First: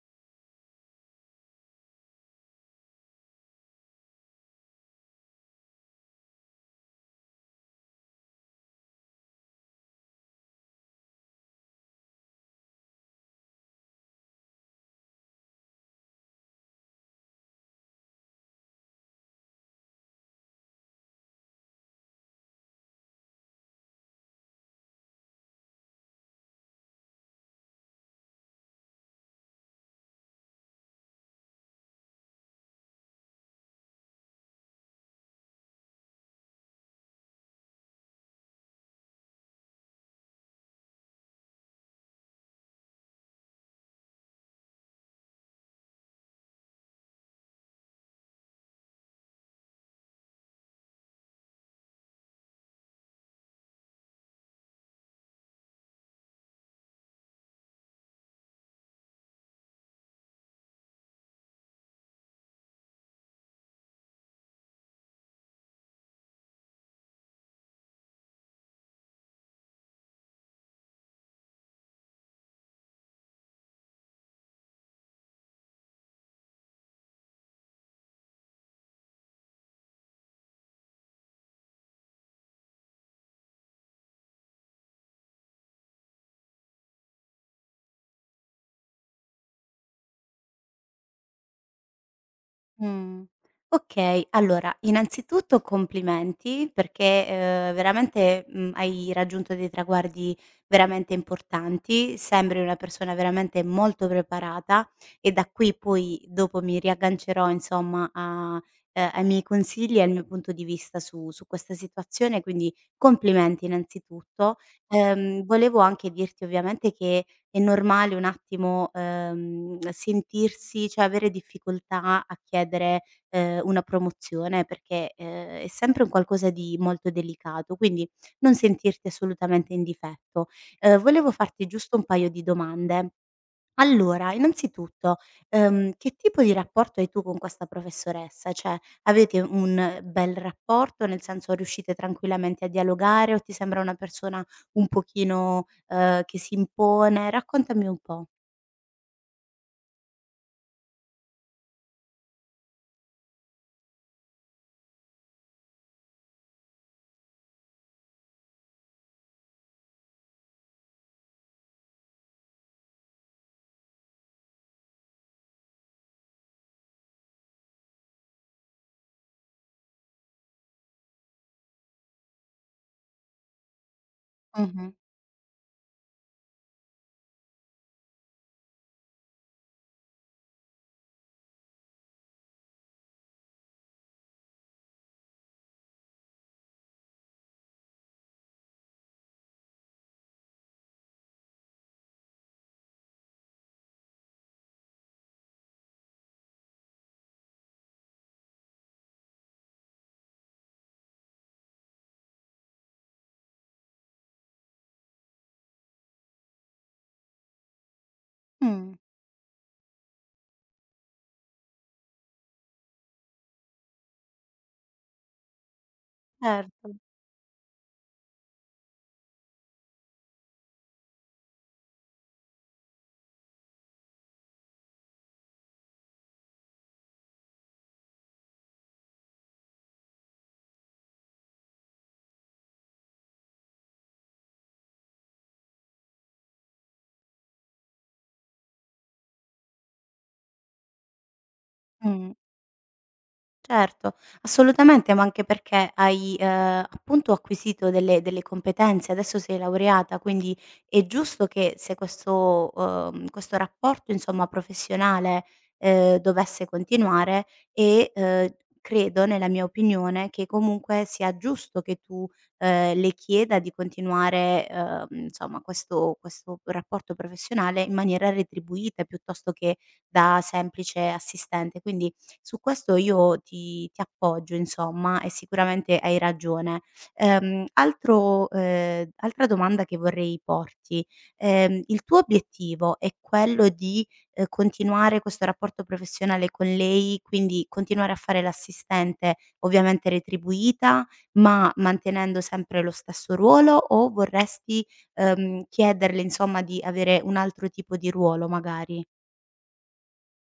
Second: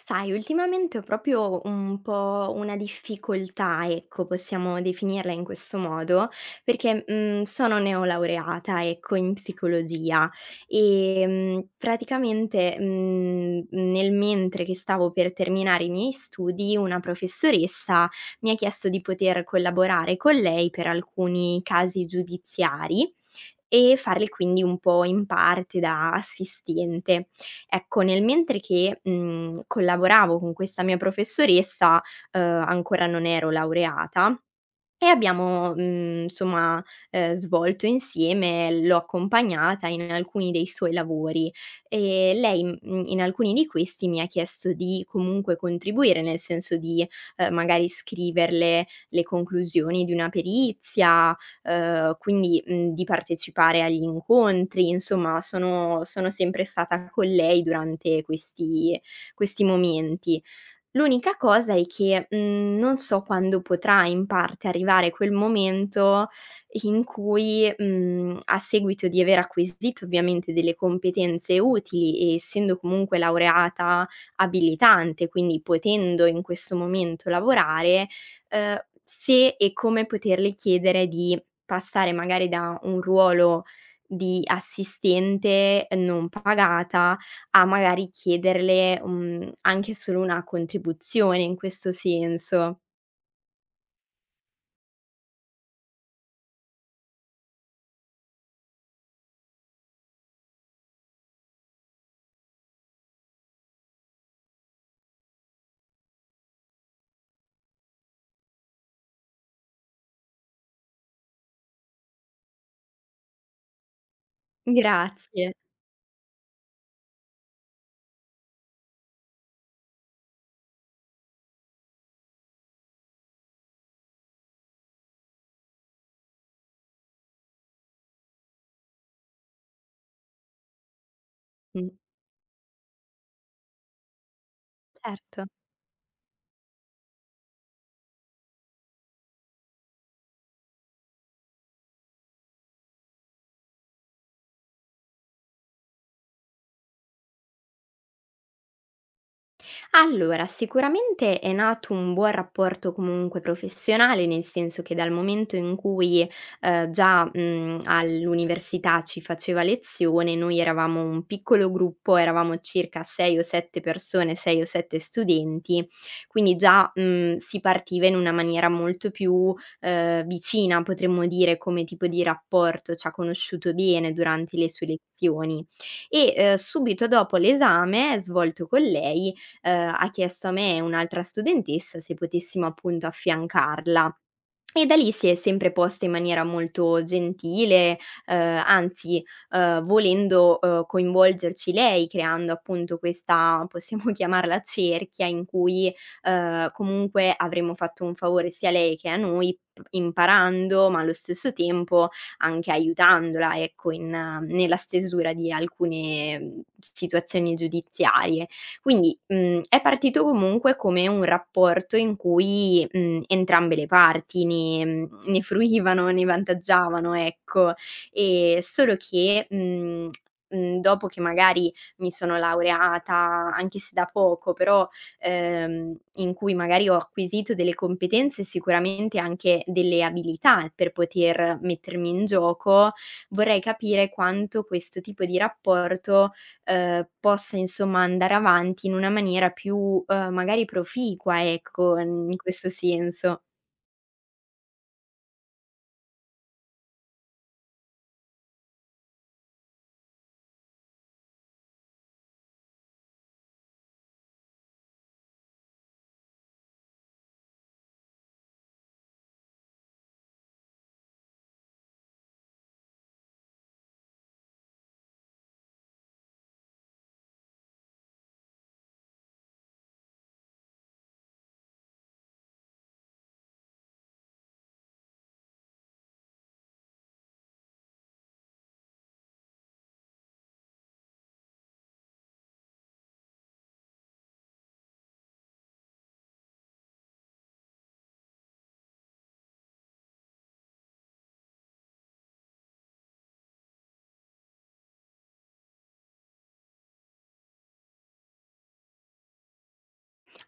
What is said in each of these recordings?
Sai, ultimamente ho proprio un po' una difficoltà, ecco, possiamo definirla in questo modo, perché, sono neolaureata, ecco, in psicologia e, praticamente, nel mentre che stavo per terminare i miei studi, una professoressa mi ha chiesto di poter collaborare con lei per alcuni casi giudiziari e farli quindi un po' in parte da assistente. Ecco, nel mentre che, collaboravo con questa mia professoressa, ancora non ero laureata, e abbiamo, insomma, svolto insieme, l'ho accompagnata in alcuni dei suoi lavori e lei, in alcuni di questi mi ha chiesto di comunque contribuire, nel senso di, magari scriverle le conclusioni di una perizia, quindi, di partecipare agli incontri, insomma sono sempre stata con lei durante questi momenti. L'unica cosa è che, non so quando potrà in parte arrivare quel momento in cui, a seguito di aver acquisito ovviamente delle competenze utili e essendo comunque laureata abilitante, quindi potendo in questo momento lavorare, se e come poterle chiedere di passare magari da un ruolo di assistente non pagata a magari chiederle, anche solo una contribuzione in questo senso. Mh. Okay, allora innanzitutto complimenti perché, veramente, hai raggiunto dei traguardi veramente importanti, sembri una persona veramente molto preparata e da qui poi dopo mi riaggancerò insomma a ai miei consigli e al mio punto di vista su questa situazione, quindi complimenti innanzitutto. Grazie. Volevo anche dirti ovviamente che è normale un attimo, sentirsi, cioè avere difficoltà a chiedere, una promozione, perché, è sempre un qualcosa di molto delicato, quindi non sentirti assolutamente in difetto. Volevo farti Mh, giusto un paio di domande. Allora, innanzitutto, certo. Che tipo di rapporto hai tu con questa professoressa? Cioè, avete un bel rapporto, nel senso riuscite tranquillamente a dialogare o ti sembra una persona un pochino, che si impone? Raccontami un po'. Allora, sicuramente è nato un buon rapporto comunque professionale, nel senso che dal momento in cui, già, all'università ci faceva lezione, noi eravamo un piccolo gruppo, eravamo circa 6 o 7 persone, 6 o 7 studenti, quindi già, si partiva in una maniera molto più, vicina, potremmo dire, come tipo di rapporto, ci ha conosciuto bene durante le sue Mh-mh. lezioni. E, subito dopo l'esame svolto con lei ha chiesto a me e un'altra studentessa se potessimo appunto affiancarla e da lì si è sempre posta in maniera molto gentile, anzi, volendo, coinvolgerci lei creando appunto questa, possiamo chiamarla cerchia, in cui, comunque avremmo fatto un favore sia a lei che a noi p imparando, ma allo stesso tempo anche aiutandola, ecco, in nella stesura di alcune, situazioni giudiziarie. Mh, Quindi, è partito comunque come un rapporto in cui, entrambe le parti ne ne fruivano, ne certo. vantaggiavano, ecco. Solo che, dopo che magari mi sono laureata, anche se da poco, però, in cui magari ho acquisito delle competenze e sicuramente anche delle abilità per poter mettermi in gioco, vorrei capire quanto questo tipo di rapporto possa insomma andare avanti in una maniera più, magari proficua, ecco, Mh. in questo senso. Certo, assolutamente, ma anche perché hai, appunto acquisito delle competenze, adesso sei laureata, quindi è giusto che se questo questo rapporto insomma professionale, dovesse continuare e, credo, nella mia opinione, che comunque sia giusto che tu, le chieda di continuare, insomma questo rapporto professionale in maniera retribuita piuttosto che da semplice assistente. Quindi su questo io ti appoggio insomma e sicuramente hai ragione. Altro altra domanda che vorrei porti: il tuo obiettivo è quello di, continuare questo rapporto professionale con lei, quindi continuare a fare l'assistente, ovviamente retribuita, ma mantenendo sempre lo stesso ruolo o vorresti, chiederle insomma di avere un altro tipo di ruolo magari?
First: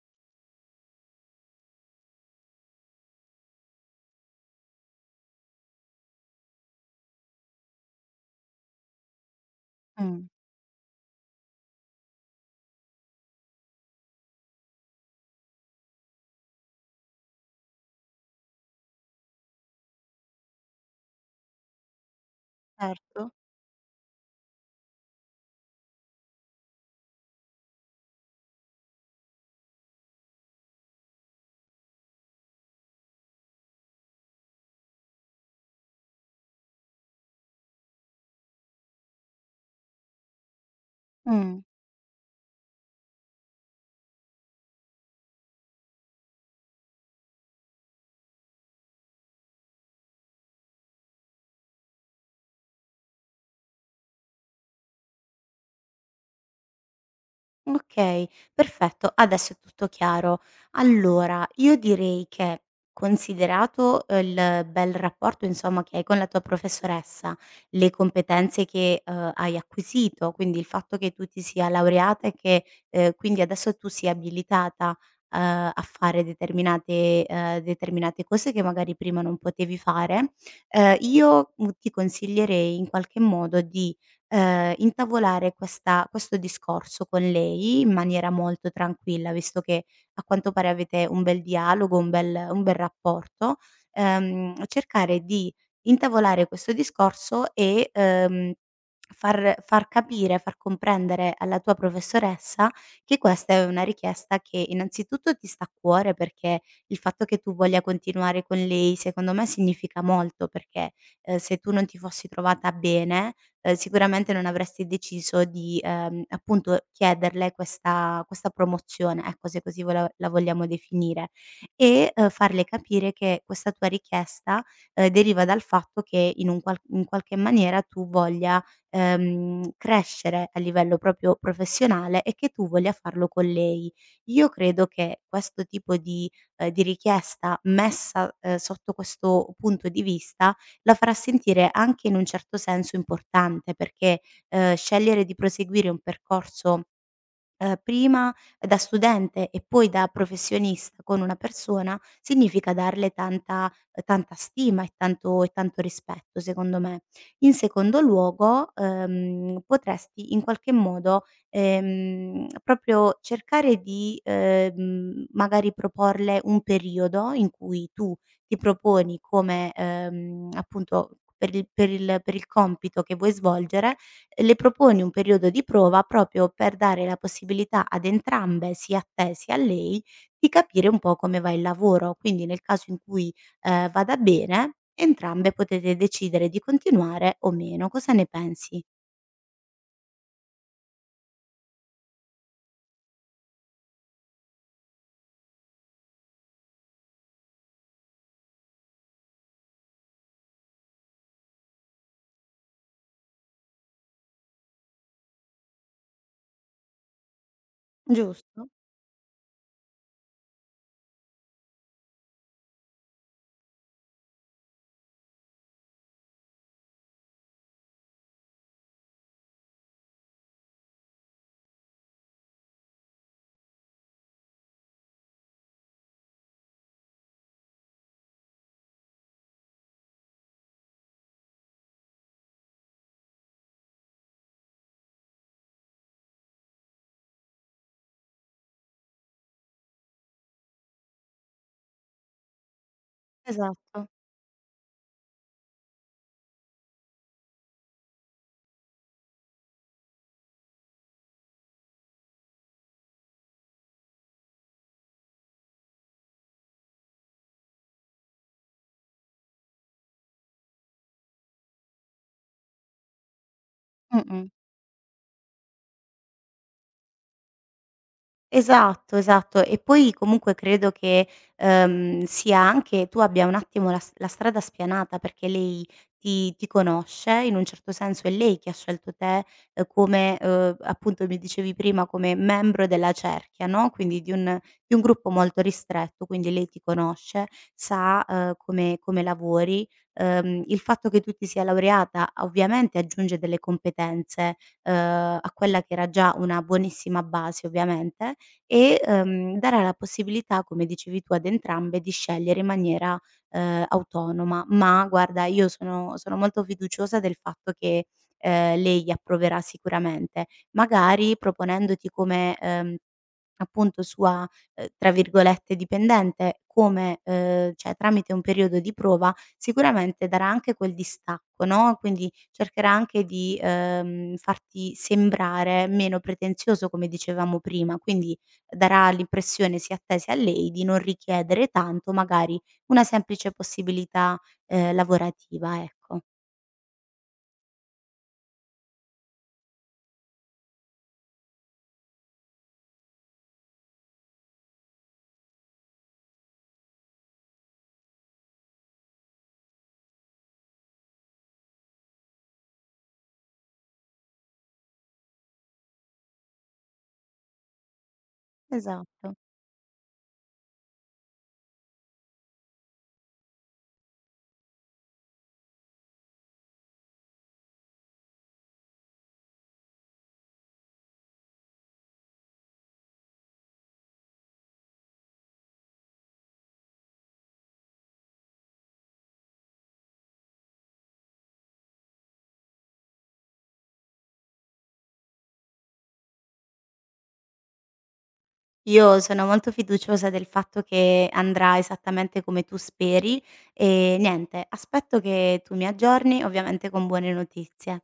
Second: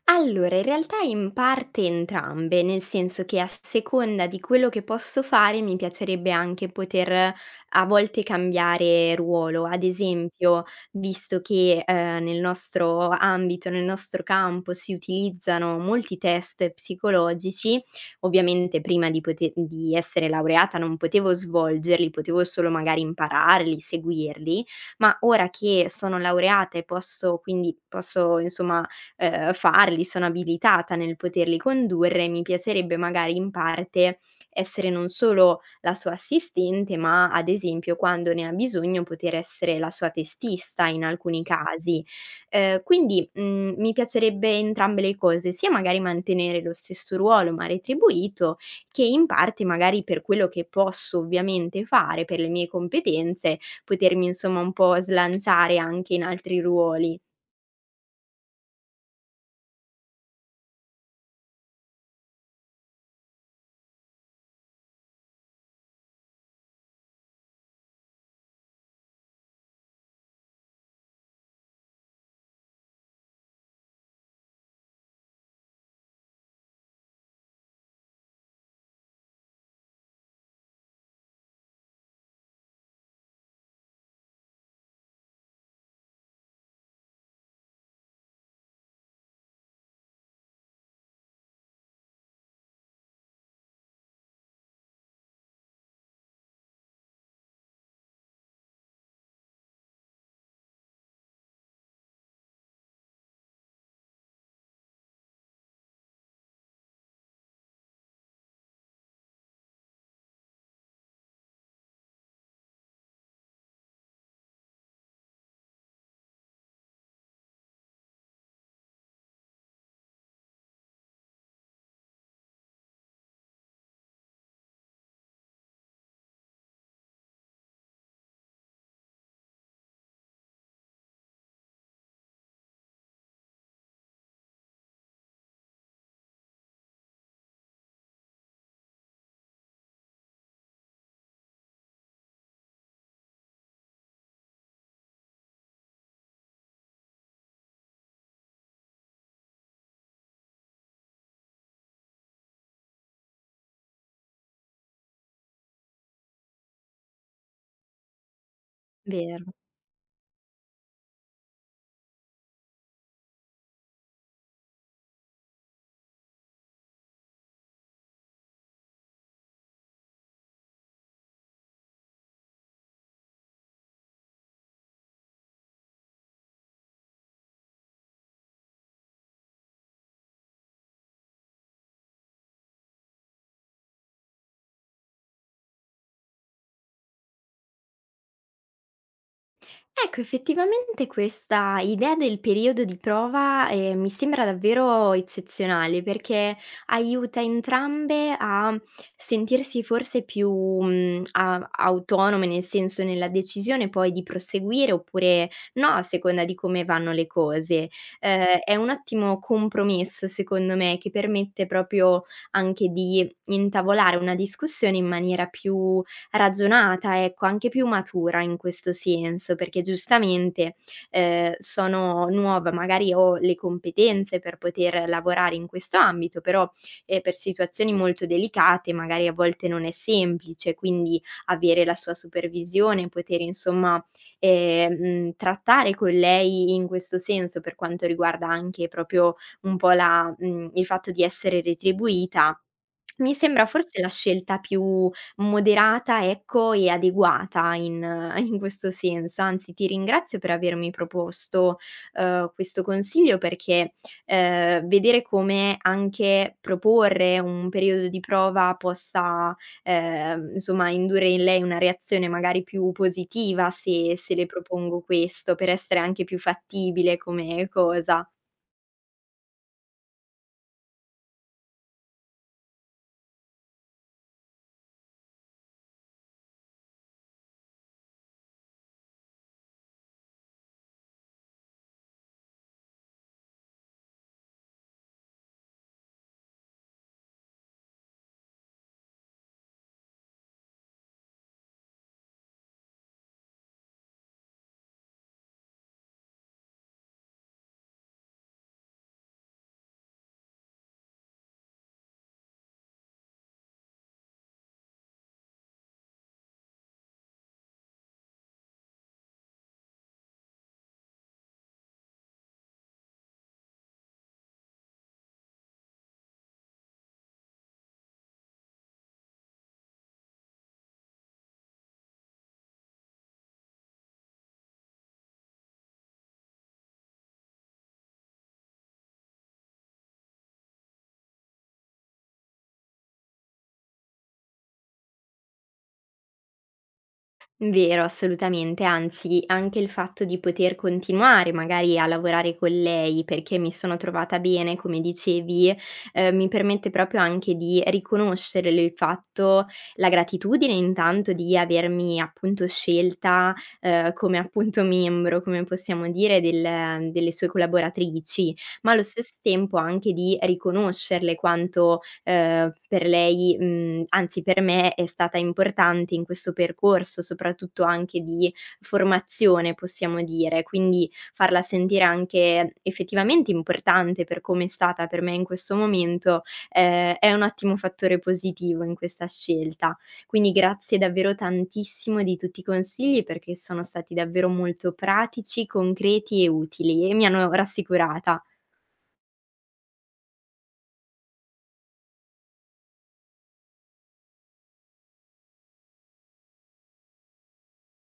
Allora, in realtà in parte entrambe, nel senso che a seconda di quello che posso fare mi piacerebbe anche poter a volte cambiare ruolo. Ad Mh, esempio, visto che nel nostro ambito, nel nostro campo si utilizzano molti test psicologici, ovviamente prima di, di essere laureata non potevo svolgerli, potevo solo magari certo. impararli, seguirli, ma ora che sono laureata e posso, quindi posso insomma farli, sono abilitata nel poterli condurre e mi piacerebbe magari in parte essere non solo la sua assistente, ma ad esempio quando ne ha bisogno poter essere la sua testista in alcuni Mh. casi. Quindi, mi piacerebbe entrambe le cose, sia magari mantenere lo stesso ruolo ma retribuito, che in parte magari per quello che posso ovviamente fare, per le mie competenze, potermi insomma un po' slanciare anche in altri ruoli. Okay, perfetto, adesso è tutto chiaro. Allora, io direi che, considerato il bel rapporto, insomma, che hai con la tua professoressa, le competenze che, hai acquisito, quindi il fatto che tu ti sia laureata e che, quindi adesso tu sia abilitata, uhm, a fare determinate determinate cose che magari prima non potevi fare, io, ti consiglierei in qualche modo di intavolare questa questo discorso con lei in maniera molto tranquilla, visto che a quanto pare avete un bel dialogo, un bel rapporto, cercare di intavolare questo discorso e, far capire, far comprendere alla tua professoressa che questa è una richiesta che innanzitutto ti sta a cuore, perché il fatto che tu voglia continuare con lei secondo me significa molto, perché, se tu non ti fossi trovata bene sicuramente non avresti deciso di, appunto chiederle questa promozione, ecco, se così vola la vogliamo definire, e, farle capire che questa tua richiesta, deriva dal fatto che in un qual in qualche maniera tu voglia, crescere a livello proprio professionale e che tu voglia farlo con lei. Io credo che questo tipo di richiesta messa, sotto questo punto di vista la farà sentire anche in un certo senso importante, perché, scegliere di proseguire un percorso prima da studente e poi da professionista con una persona, significa darle tanta tanta stima e tanto rispetto, secondo me. In secondo luogo, Vero. Potresti in qualche modo, proprio cercare di, magari proporle un periodo in cui tu ti proponi come, appunto per il compito che vuoi svolgere, le proponi un periodo di prova proprio per dare la possibilità ad entrambe, sia a te sia a lei, di capire un po' come va il lavoro. Quindi nel caso in cui, vada bene, entrambe potete decidere di continuare o meno. Cosa ne pensi? Ecco, effettivamente questa idea del periodo di prova, mi sembra davvero eccezionale, perché aiuta entrambe a sentirsi forse più, a autonome, nel senso, nella decisione poi di proseguire oppure no, a seconda di come vanno le cose. Giusto, È un ottimo compromesso, secondo me, che permette proprio anche di intavolare una discussione in maniera più ragionata, ecco, anche più matura in questo senso, perché giustamente, sono nuova, magari ho le competenze per poter lavorare in questo ambito, però, per situazioni molto delicate magari a volte non è semplice, quindi avere la sua supervisione, poter insomma, trattare con lei in questo senso, per quanto riguarda anche proprio un po' la il fatto di essere retribuita mi sembra forse esatto. la scelta più moderata, ecco, e adeguata in in questo senso. Anzi, ti ringrazio per avermi proposto, questo consiglio perché, vedere come anche proporre un periodo di prova possa, insomma indurre in lei una reazione magari più positiva se le Mh-mh. propongo questo, per essere anche più fattibile come cosa. Esatto, esatto. E poi comunque credo che, sia anche tu abbia un attimo la s la strada spianata, perché lei ti conosce, in un certo senso è lei che ha scelto te, come, appunto mi dicevi prima, come membro della cerchia, no, quindi di un gruppo molto ristretto, quindi lei ti conosce, sa, come lavori. Il fatto che tu ti sia laureata ovviamente aggiunge delle competenze, uhm, a quella che era già una buonissima base ovviamente, e, darà la possibilità, come dicevi tu, ad entrambe di scegliere in maniera, autonoma. Ma guarda, io sono molto fiduciosa del fatto che, lei approverà sicuramente, magari proponendoti come, appunto sua, tra virgolette "dipendente" come cioè tramite un periodo di prova, sicuramente darà anche quel distacco, no, quindi cercherà anche di, farti sembrare meno pretenzioso, come dicevamo prima, quindi darà l'impressione sia a te sia a lei di non richiedere tanto, magari una semplice possibilità, lavorativa, ecco. Vero, assolutamente, anzi anche il fatto di poter continuare magari a lavorare con lei perché mi sono trovata bene, come dicevi, mi permette proprio anche di riconoscere l il fatto, la gratitudine intanto di avermi appunto scelta, come appunto membro, come possiamo dire, delle sue collaboratrici, ma allo Esatto. stesso tempo anche di riconoscerle quanto per lei, anzi per me è stata importante in questo percorso, soprattutto anche di formazione possiamo dire, quindi farla sentire anche effettivamente importante per come è stata per me in questo momento, è un ottimo fattore positivo in questa scelta. Quindi grazie davvero tantissimo di tutti i consigli perché sono stati davvero molto pratici, concreti e utili e mi hanno rassicurata. Io sono molto fiduciosa del fatto che andrà esattamente come tu speri e niente, aspetto che tu mi aggiorni, ovviamente con buone notizie.